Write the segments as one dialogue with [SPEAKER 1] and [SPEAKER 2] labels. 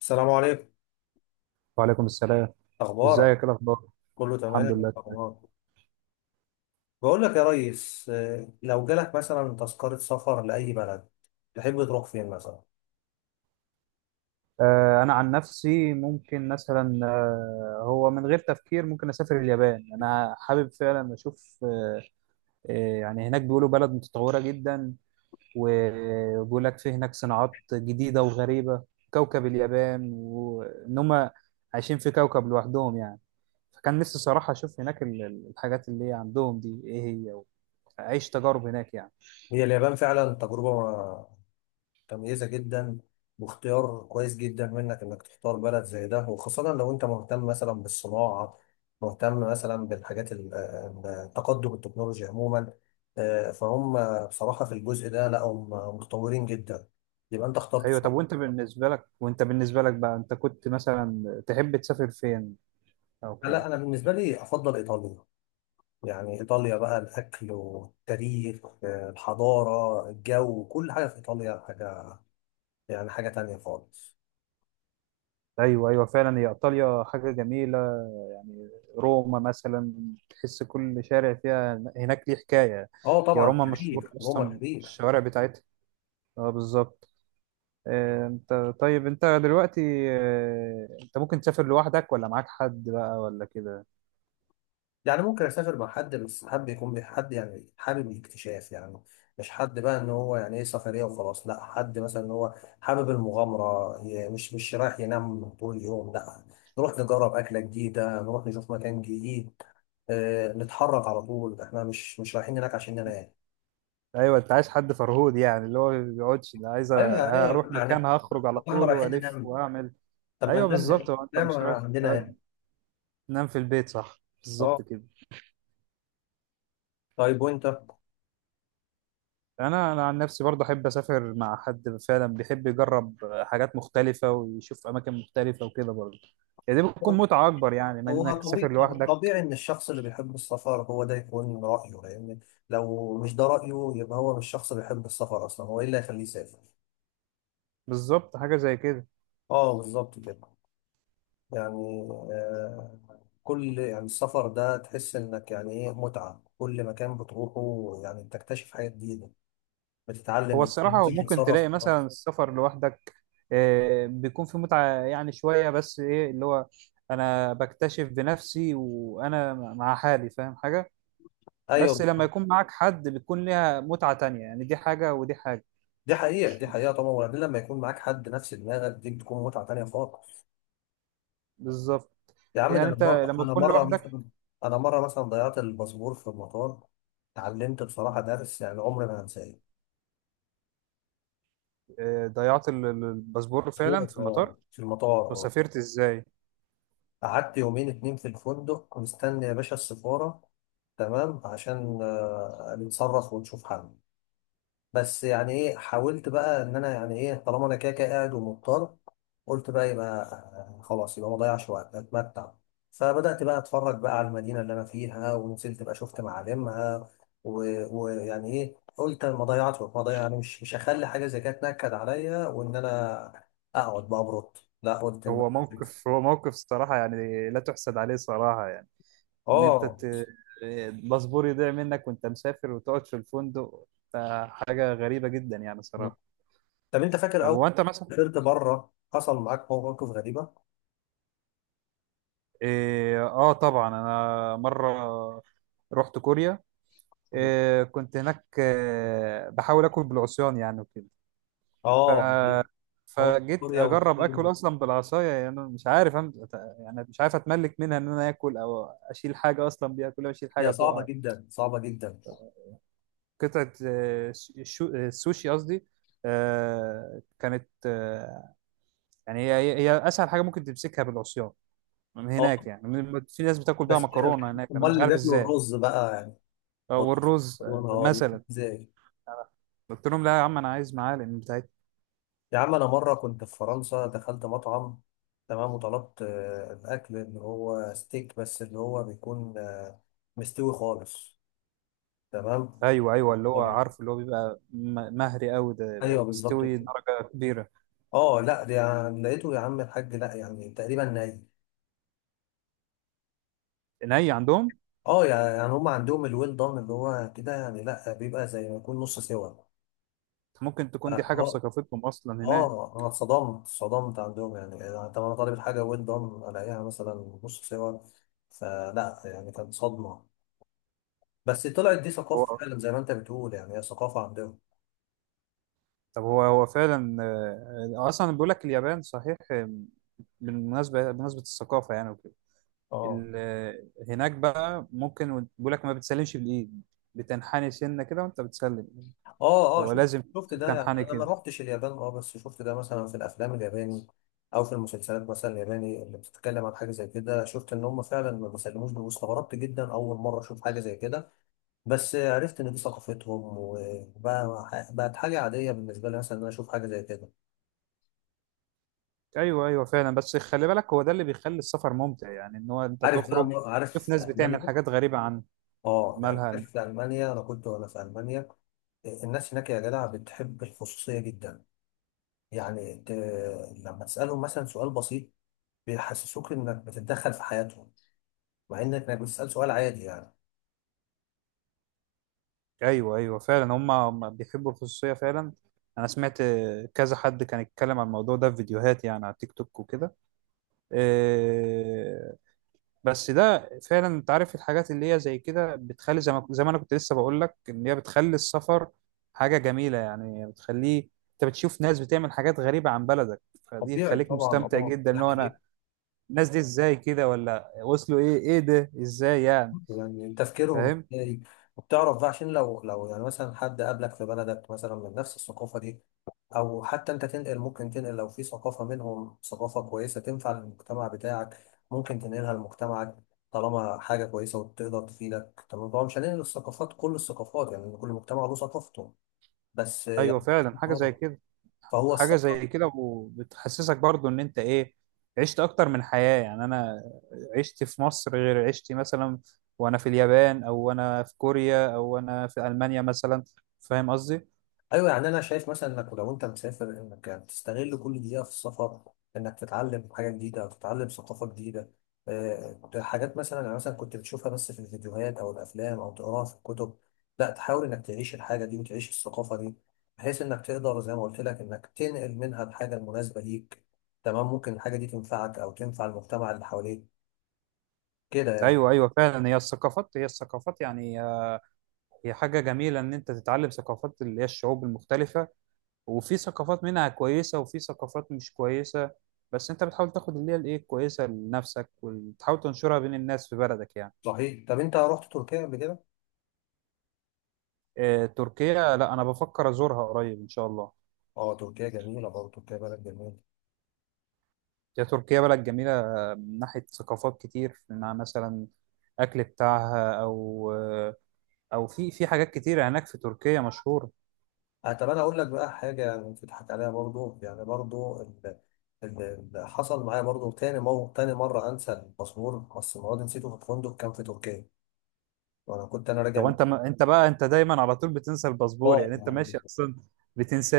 [SPEAKER 1] السلام عليكم.
[SPEAKER 2] وعليكم السلام.
[SPEAKER 1] اخبارك؟
[SPEAKER 2] ازيك؟ ايه الاخبار؟
[SPEAKER 1] كله
[SPEAKER 2] الحمد
[SPEAKER 1] تمام،
[SPEAKER 2] لله.
[SPEAKER 1] اخبارك؟ بقول لك يا ريس، لو جالك مثلا تذكرة سفر لأي بلد تحب تروح فين مثلا؟
[SPEAKER 2] انا عن نفسي ممكن مثلا هو من غير تفكير ممكن اسافر اليابان. انا حابب فعلا اشوف آه يعني هناك بيقولوا بلد متطورة جدا، وبيقول لك في هناك صناعات جديدة وغريبة. كوكب اليابان، وان هم عايشين في كوكب لوحدهم يعني. فكان نفسي صراحة اشوف هناك الحاجات اللي عندهم دي ايه هي، واعيش تجارب هناك يعني.
[SPEAKER 1] هي اليابان فعلا تجربة متميزة جدا، واختيار كويس جدا منك انك تختار بلد زي ده، وخاصة لو انت مهتم مثلا بالصناعة، مهتم مثلا بالحاجات تقدم التكنولوجيا عموما. فهم بصراحة في الجزء ده، لا هم متطورين جدا، يبقى انت اخترت
[SPEAKER 2] ايوه. طب
[SPEAKER 1] صح.
[SPEAKER 2] وانت بالنسبه لك، بقى انت كنت مثلا تحب تسافر فين او كده؟
[SPEAKER 1] لا انا بالنسبة لي افضل ايطاليا. يعني إيطاليا بقى الأكل والتاريخ، الحضارة، الجو، كل حاجة في إيطاليا حاجة يعني حاجة تانية خالص.
[SPEAKER 2] ايوه ايوه فعلا، هي ايطاليا حاجه جميله يعني. روما مثلا، تحس كل شارع فيها هناك ليه حكايه.
[SPEAKER 1] اه
[SPEAKER 2] يا
[SPEAKER 1] طبعا،
[SPEAKER 2] روما مشهور
[SPEAKER 1] تاريخ روما
[SPEAKER 2] اصلا
[SPEAKER 1] تاريخ.
[SPEAKER 2] الشوارع بتاعتها. اه بالظبط. انت طيب انت دلوقتي، انت ممكن تسافر لوحدك ولا معاك حد بقى ولا كده؟
[SPEAKER 1] يعني ممكن أسافر مع حد، بس حابب يكون حد يعني حابب الاكتشاف يعني، مش حد بقى إن هو يعني إيه سفرية وخلاص، لا حد مثلا إن هو حابب المغامرة، مش رايح ينام طول اليوم، لا، نروح نجرب أكلة جديدة، نروح نشوف مكان جديد، نتحرك على طول، احنا مش رايحين هناك عشان ننام.
[SPEAKER 2] ايوه، انت عايز حد فرهود، يعني اللي هو ما بيقعدش، اللي عايز
[SPEAKER 1] ايوه
[SPEAKER 2] هروح
[SPEAKER 1] ايوه يعني،
[SPEAKER 2] مكان، هخرج على
[SPEAKER 1] طب احنا
[SPEAKER 2] طول
[SPEAKER 1] رايحين
[SPEAKER 2] والف
[SPEAKER 1] ننام؟
[SPEAKER 2] واعمل.
[SPEAKER 1] طب ما
[SPEAKER 2] ايوه بالظبط،
[SPEAKER 1] ننام،
[SPEAKER 2] هو انت
[SPEAKER 1] ننام
[SPEAKER 2] مش رايح
[SPEAKER 1] عندنا يعني.
[SPEAKER 2] تنام في البيت، صح، بالظبط
[SPEAKER 1] اه،
[SPEAKER 2] كده.
[SPEAKER 1] طيب وانت؟
[SPEAKER 2] انا عن نفسي برضه احب اسافر مع حد فعلا بيحب يجرب حاجات مختلفه ويشوف اماكن مختلفه وكده برضه، يعني دي بتكون متعه اكبر يعني من
[SPEAKER 1] هو
[SPEAKER 2] انك
[SPEAKER 1] طبيعي،
[SPEAKER 2] تسافر لوحدك.
[SPEAKER 1] طبيعي ان الشخص اللي بيحب السفر هو ده يكون رايه، لان لو مش ده رايه يبقى هو مش شخص بيحب السفر اصلا، هو ايه اللي هيخليه يسافر.
[SPEAKER 2] بالظبط، حاجه زي كده.
[SPEAKER 1] اه بالظبط كده يعني. كل، يعني السفر ده تحس انك يعني ايه متعه، كل مكان بتروحه يعني بتكتشف حاجه جديده،
[SPEAKER 2] هو
[SPEAKER 1] بتتعلم
[SPEAKER 2] الصراحه
[SPEAKER 1] انت
[SPEAKER 2] هو ممكن
[SPEAKER 1] تتصرف.
[SPEAKER 2] تلاقي مثلا السفر لوحدك بيكون في متعه يعني شويه، بس ايه اللي هو انا بكتشف بنفسي، وانا مع حالي فاهم حاجه. بس
[SPEAKER 1] ايوه،
[SPEAKER 2] لما يكون معاك حد بتكون ليها متعه تانية، يعني دي حاجه ودي حاجه.
[SPEAKER 1] دي حقيقة، دي حقيقة طبعا، وبعدين لما يكون معاك حد نفس دماغك دي بتكون متعة تانية خالص.
[SPEAKER 2] بالظبط.
[SPEAKER 1] يا عم، ده
[SPEAKER 2] يعني
[SPEAKER 1] أنا
[SPEAKER 2] انت
[SPEAKER 1] مرة
[SPEAKER 2] لما
[SPEAKER 1] أنا
[SPEAKER 2] تكون
[SPEAKER 1] مرة
[SPEAKER 2] لوحدك...
[SPEAKER 1] مثلا أنا مرة مثلا ضيعت الباسبور في المطار، اتعلمت بصراحة درس يعني عمري ما هنساه.
[SPEAKER 2] ضيعت الباسبور
[SPEAKER 1] في
[SPEAKER 2] فعلا في المطار؟
[SPEAKER 1] المطار، في المطار، آه.
[SPEAKER 2] وسافرت ازاي؟
[SPEAKER 1] قعدت يومين اتنين في الفندق مستني يا باشا السفارة، تمام، عشان نتصرف ونشوف حل. بس يعني ايه، حاولت بقى ان انا يعني ايه، طالما انا كده كده قاعد ومضطر، قلت بقى يبقى خلاص، يبقى ما اضيعش وقت، اتمتع. فبدات بقى اتفرج بقى على المدينه اللي انا فيها، ونزلت بقى شفت معالمها، ويعني ايه، قلت أنا ما اضيعش وقت، ما اضيع، يعني مش هخلي حاجه زي كده تنكد عليا، وان انا اقعد بقى ابرد. لا قلت ان،
[SPEAKER 2] هو موقف صراحة يعني لا تحسد عليه صراحة يعني، ان انت
[SPEAKER 1] اه.
[SPEAKER 2] ت... آه، الباسبور يضيع منك وانت مسافر وتقعد في الفندق، ده حاجة غريبة جدا يعني صراحة.
[SPEAKER 1] طب انت فاكر
[SPEAKER 2] طب
[SPEAKER 1] اول
[SPEAKER 2] هو انت مثلا...
[SPEAKER 1] ما سافرت بره حصل معاك مواقف غريبه؟
[SPEAKER 2] اه. طبعا انا مرة رحت كوريا. كنت هناك بحاول اكل بالعصيان يعني وكده.
[SPEAKER 1] اه هو
[SPEAKER 2] فجيت
[SPEAKER 1] سوريا
[SPEAKER 2] اجرب اكل
[SPEAKER 1] والصين.
[SPEAKER 2] اصلا بالعصايه يعني. أنا مش عارف يعني مش عارف اتملك منها ان انا اكل او اشيل حاجه اصلا بيها. كل ما اشيل حاجه
[SPEAKER 1] هي صعبة
[SPEAKER 2] تقع
[SPEAKER 1] جدا، صعبة جدا.
[SPEAKER 2] قطعه. السوشي قصدي. كانت يعني هي اسهل حاجه ممكن تمسكها بالعصيان من
[SPEAKER 1] اه
[SPEAKER 2] هناك يعني. في ناس بتاكل بيها
[SPEAKER 1] بس،
[SPEAKER 2] مكرونه هناك، انا
[SPEAKER 1] امال
[SPEAKER 2] مش
[SPEAKER 1] اللي
[SPEAKER 2] عارف
[SPEAKER 1] بياكلوا
[SPEAKER 2] ازاي.
[SPEAKER 1] الرز بقى يعني،
[SPEAKER 2] او
[SPEAKER 1] بط-
[SPEAKER 2] الرز
[SPEAKER 1] بيقولوا اه؟
[SPEAKER 2] مثلا.
[SPEAKER 1] ازاي؟
[SPEAKER 2] قلت لهم لا يا عم، انا عايز معالق بتاعتي.
[SPEAKER 1] يا عم انا مرة كنت في فرنسا، دخلت مطعم، تمام، وطلبت الاكل اللي هو ستيك، بس اللي هو بيكون مستوي خالص، تمام،
[SPEAKER 2] ايوه ايوه، اللي هو
[SPEAKER 1] آه.
[SPEAKER 2] عارف اللي هو بيبقى مهري قوي، ده اللي هو
[SPEAKER 1] ايوه بالظبط
[SPEAKER 2] مستوي
[SPEAKER 1] كده.
[SPEAKER 2] درجه كبيره.
[SPEAKER 1] اه لا ده يعني لقيته يا عم الحاج، لا يعني تقريبا ني.
[SPEAKER 2] ني عندهم.
[SPEAKER 1] اه يعني هم عندهم الويل دان اللي هو كده، يعني لا بيبقى زي ما يكون نص سوا.
[SPEAKER 2] ممكن
[SPEAKER 1] اه
[SPEAKER 2] تكون دي حاجة في
[SPEAKER 1] آه.
[SPEAKER 2] ثقافتهم أصلا هناك.
[SPEAKER 1] اه، انا اتصدمت عندهم يعني. يعني طب انا طالب الحاجه ويل دون، الاقيها مثلا نص سوا، فلا يعني كانت صدمه، بس طلعت دي ثقافه
[SPEAKER 2] هو،
[SPEAKER 1] فعلا زي ما انت بتقول يعني هي ثقافه عندهم.
[SPEAKER 2] طب هو فعلا أصلا بيقول لك اليابان صحيح. بمناسبة الثقافة يعني وكده،
[SPEAKER 1] اه
[SPEAKER 2] ال- آه، هناك بقى ممكن بيقول لك ما بتسلمش بالإيد، بتنحني سنة كده وأنت بتسلم.
[SPEAKER 1] اه اه،
[SPEAKER 2] هو
[SPEAKER 1] شفت
[SPEAKER 2] لازم
[SPEAKER 1] شفت ده يعني،
[SPEAKER 2] تنحني
[SPEAKER 1] انا ما
[SPEAKER 2] كده.
[SPEAKER 1] روحتش اليابان اه، بس شفت ده مثلا في الافلام الياباني او في المسلسلات مثلا الياباني اللي بتتكلم عن حاجه زي كده، شفت ان هم فعلا ما بيسلموش، واستغربت جدا اول مره اشوف حاجه زي كده، بس عرفت ان دي ثقافتهم وبقى بقت حاجه عاديه بالنسبه لي مثلا ان انا اشوف حاجه زي كده.
[SPEAKER 2] أيوه أيوه فعلا، بس خلي بالك هو ده اللي بيخلي السفر ممتع يعني، إن هو أنت
[SPEAKER 1] عارف بقى
[SPEAKER 2] تخرج تشوف
[SPEAKER 1] عارف
[SPEAKER 2] ناس بتعمل
[SPEAKER 1] المانيا؟
[SPEAKER 2] حاجات غريبة عن...
[SPEAKER 1] اه يعني
[SPEAKER 2] مالها؟
[SPEAKER 1] عارف، في المانيا انا كنت، وانا في المانيا الناس هناك يا جدع بتحب الخصوصيه جدا. يعني لما تسالهم مثلا سؤال بسيط بيحسسوك انك بتتدخل في حياتهم، مع انك بتسال سؤال عادي يعني.
[SPEAKER 2] ايوه ايوه فعلا، هم بيحبوا الخصوصيه فعلا. انا سمعت كذا حد كان يتكلم عن الموضوع ده في فيديوهات يعني، على تيك توك وكده. آه، بس ده فعلا انت عارف الحاجات اللي هي زي كده بتخلي زي ما انا كنت لسه بقول لك ان هي بتخلي السفر حاجه جميله يعني. بتخليه انت بتشوف ناس بتعمل حاجات غريبه عن بلدك، فدي
[SPEAKER 1] طبيعي
[SPEAKER 2] خليك
[SPEAKER 1] طبعا،
[SPEAKER 2] مستمتع
[SPEAKER 1] طبعا،
[SPEAKER 2] جدا. ان
[SPEAKER 1] لا
[SPEAKER 2] هو انا،
[SPEAKER 1] إيه؟
[SPEAKER 2] الناس دي ازاي كده ولا وصلوا ايه؟ ايه ده؟ ازاي يعني؟
[SPEAKER 1] يعني تفكيرهم
[SPEAKER 2] فاهم؟
[SPEAKER 1] ازاي، وبتعرف بقى عشان لو يعني مثلا حد قابلك في بلدك مثلا من نفس الثقافة دي، أو حتى أنت تنقل، ممكن تنقل لو في ثقافة منهم ثقافة كويسة تنفع للمجتمع بتاعك، ممكن تنقلها لمجتمعك طالما حاجة كويسة وتقدر تفيدك، تمام. طبعا مش هننقل الثقافات، كل الثقافات يعني، كل مجتمع له ثقافته، بس
[SPEAKER 2] ايوه
[SPEAKER 1] يعني،
[SPEAKER 2] فعلا حاجه زي كده.
[SPEAKER 1] فهو
[SPEAKER 2] حاجة زي
[SPEAKER 1] الثقافة.
[SPEAKER 2] كده، وبتحسسك برضو ان انت ايه، عشت اكتر من حياة يعني. انا عشت في مصر غير عشتي مثلا وانا في اليابان، او انا في كوريا، او انا في المانيا مثلا. فاهم قصدي؟
[SPEAKER 1] ايوه يعني انا شايف مثلا انك لو انت مسافر انك تستغل كل دقيقه في السفر، انك تتعلم حاجه جديده او تتعلم ثقافه جديده، حاجات مثلا يعني مثلا كنت بتشوفها بس في الفيديوهات او الافلام او تقراها في الكتب، لا تحاول انك تعيش الحاجه دي وتعيش الثقافه دي، بحيث انك تقدر زي ما قلت لك انك تنقل منها الحاجه المناسبه ليك، تمام، ممكن الحاجه دي تنفعك او تنفع المجتمع اللي حواليك، كده يعني.
[SPEAKER 2] ايوه ايوه فعلا، هي الثقافات هي الثقافات يعني، هي حاجة جميلة ان انت تتعلم ثقافات اللي هي الشعوب المختلفة. وفي ثقافات منها كويسة، وفي ثقافات مش كويسة، بس انت بتحاول تاخد اللي هي الايه الكويسة لنفسك، وتحاول تنشرها بين الناس في بلدك يعني.
[SPEAKER 1] صحيح، طب انت رحت تركيا قبل كده؟
[SPEAKER 2] تركيا؟ لا انا بفكر ازورها قريب ان شاء الله.
[SPEAKER 1] اه تركيا جميله برضه، تركيا بلد جميله.
[SPEAKER 2] هي تركيا بلد جميله من ناحيه ثقافات كتير، مع مثلا اكل بتاعها، او او في حاجات كتير هناك في تركيا مشهوره.
[SPEAKER 1] طب انا اقول لك بقى حاجه يعني تضحك عليها برضو، يعني برضو اللي حصل معايا برضو تاني، مو تاني مره انسى الباسبور، بس المواد نسيته في الفندق، كان في تركيا، وانا كنت انا راجع
[SPEAKER 2] طب
[SPEAKER 1] من
[SPEAKER 2] انت ما انت بقى انت دايما على طول بتنسى الباسبور،
[SPEAKER 1] اه
[SPEAKER 2] يعني انت
[SPEAKER 1] يعني،
[SPEAKER 2] ماشي اصلا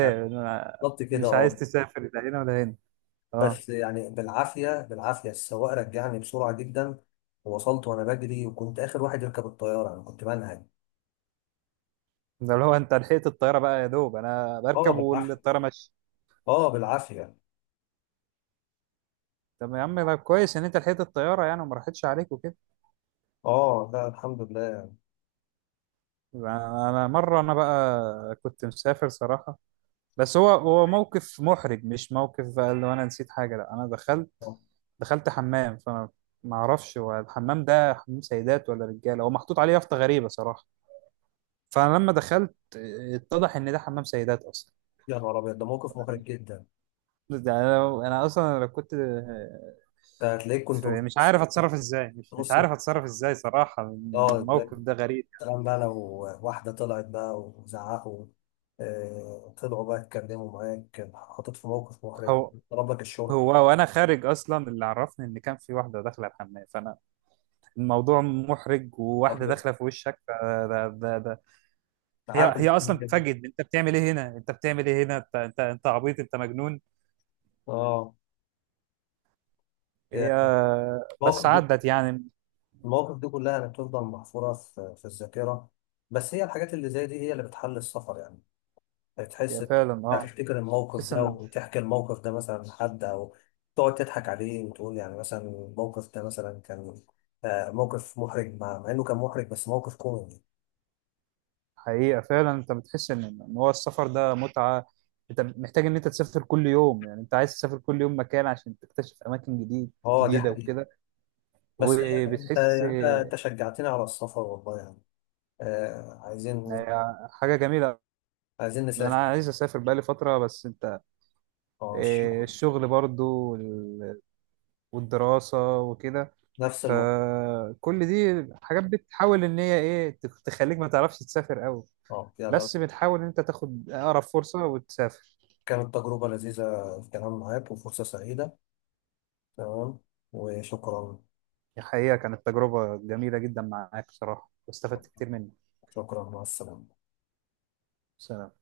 [SPEAKER 1] يعني
[SPEAKER 2] أنا
[SPEAKER 1] بالظبط كده
[SPEAKER 2] مش عايز
[SPEAKER 1] اه.
[SPEAKER 2] تسافر لا هنا ولا هنا. اه.
[SPEAKER 1] بس يعني بالعافيه السواق رجعني بسرعه جدا، ووصلت وانا بجري، وكنت اخر واحد يركب الطياره، انا كنت منهج.
[SPEAKER 2] ده اللي هو انت لحقت الطياره بقى، يا دوب انا
[SPEAKER 1] اه
[SPEAKER 2] بركب
[SPEAKER 1] بالعافيه،
[SPEAKER 2] والطياره ماشيه.
[SPEAKER 1] اه بالعافيه.
[SPEAKER 2] طب يا عم ده كويس ان انت لحقت الطياره يعني وما راحتش عليك وكده.
[SPEAKER 1] اه لا، الحمد لله.
[SPEAKER 2] انا مره، انا بقى كنت مسافر صراحه. بس هو موقف محرج، مش موقف بقى اللي انا نسيت حاجه، لا انا
[SPEAKER 1] آه،
[SPEAKER 2] دخلت حمام. فانا ما اعرفش هو الحمام ده حمام سيدات ولا رجاله. هو محطوط عليه يافطه غريبه صراحه. فانا لما دخلت، اتضح ان ده حمام سيدات اصلا.
[SPEAKER 1] يا نهار ابيض، ده موقف محرج جدا.
[SPEAKER 2] ده انا، اصلا لو كنت
[SPEAKER 1] ده هتلاقيك كنت
[SPEAKER 2] في... مش
[SPEAKER 1] نص،
[SPEAKER 2] عارف اتصرف ازاي. مش
[SPEAKER 1] نص-
[SPEAKER 2] عارف اتصرف ازاي صراحه،
[SPEAKER 1] اه.
[SPEAKER 2] الموقف ده غريب.
[SPEAKER 1] سلام بقى لو واحدة طلعت بقى وزعقوا، طلعوا بقى اتكلموا معاك، حطيت في موقف محرج،
[SPEAKER 2] هو
[SPEAKER 1] طلب لك الشرطة.
[SPEAKER 2] هو وانا خارج اصلا اللي عرفني ان كان في واحده داخله الحمام. فانا الموضوع محرج،
[SPEAKER 1] طب
[SPEAKER 2] وواحده داخله في وشك، فده هي
[SPEAKER 1] تعامل
[SPEAKER 2] اصلا
[SPEAKER 1] كده،
[SPEAKER 2] بتتفاجئ، انت بتعمل ايه هنا، انت بتعمل ايه هنا، انت عبيط، انت مجنون.
[SPEAKER 1] اه
[SPEAKER 2] هي،
[SPEAKER 1] يعني. المواقف
[SPEAKER 2] بس
[SPEAKER 1] دي،
[SPEAKER 2] عدت يعني.
[SPEAKER 1] المواقف دي كلها يعني بتفضل محفورة في الذاكرة، بس هي الحاجات اللي زي دي هي اللي بتحل السفر يعني،
[SPEAKER 2] هي
[SPEAKER 1] هتحس،
[SPEAKER 2] فعلا، اه.
[SPEAKER 1] هتفتكر الموقف
[SPEAKER 2] تحس
[SPEAKER 1] ده
[SPEAKER 2] ان...
[SPEAKER 1] وتحكي الموقف ده مثلا لحد، أو تقعد تضحك عليه وتقول يعني مثلا الموقف ده مثلا كان موقف محرج، مع إنه كان محرج بس موقف كوميدي.
[SPEAKER 2] حقيقه فعلا انت بتحس ان ان هو السفر ده متعه. انت محتاج ان انت تسافر كل يوم، يعني انت عايز تسافر كل يوم مكان عشان تكتشف اماكن جديد،
[SPEAKER 1] اه دي
[SPEAKER 2] جديده
[SPEAKER 1] حقيقة.
[SPEAKER 2] وكده.
[SPEAKER 1] بس انت
[SPEAKER 2] وبتحس
[SPEAKER 1] يعني انت انت شجعتني على السفر والله يعني. آه عايزين،
[SPEAKER 2] إن... حاجه جميله.
[SPEAKER 1] عايزين
[SPEAKER 2] انا
[SPEAKER 1] نسافر.
[SPEAKER 2] عايز اسافر بقالي فتره، بس انت،
[SPEAKER 1] اه
[SPEAKER 2] إيه،
[SPEAKER 1] شكرا،
[SPEAKER 2] الشغل برضو والدراسة وكده،
[SPEAKER 1] نفس الموضوع.
[SPEAKER 2] فكل دي حاجات بتحاول ان هي ايه تخليك ما تعرفش تسافر قوي،
[SPEAKER 1] اه يلا،
[SPEAKER 2] بس بتحاول ان انت تاخد اقرب فرصة وتسافر.
[SPEAKER 1] كانت تجربة لذيذة الكلام معاك وفرصة سعيدة، تمام، وشكرا.
[SPEAKER 2] الحقيقة كانت تجربة جميلة جدا معاك بصراحة، واستفدت كتير منك.
[SPEAKER 1] شكرا، مع السلامة.
[SPEAKER 2] سلام.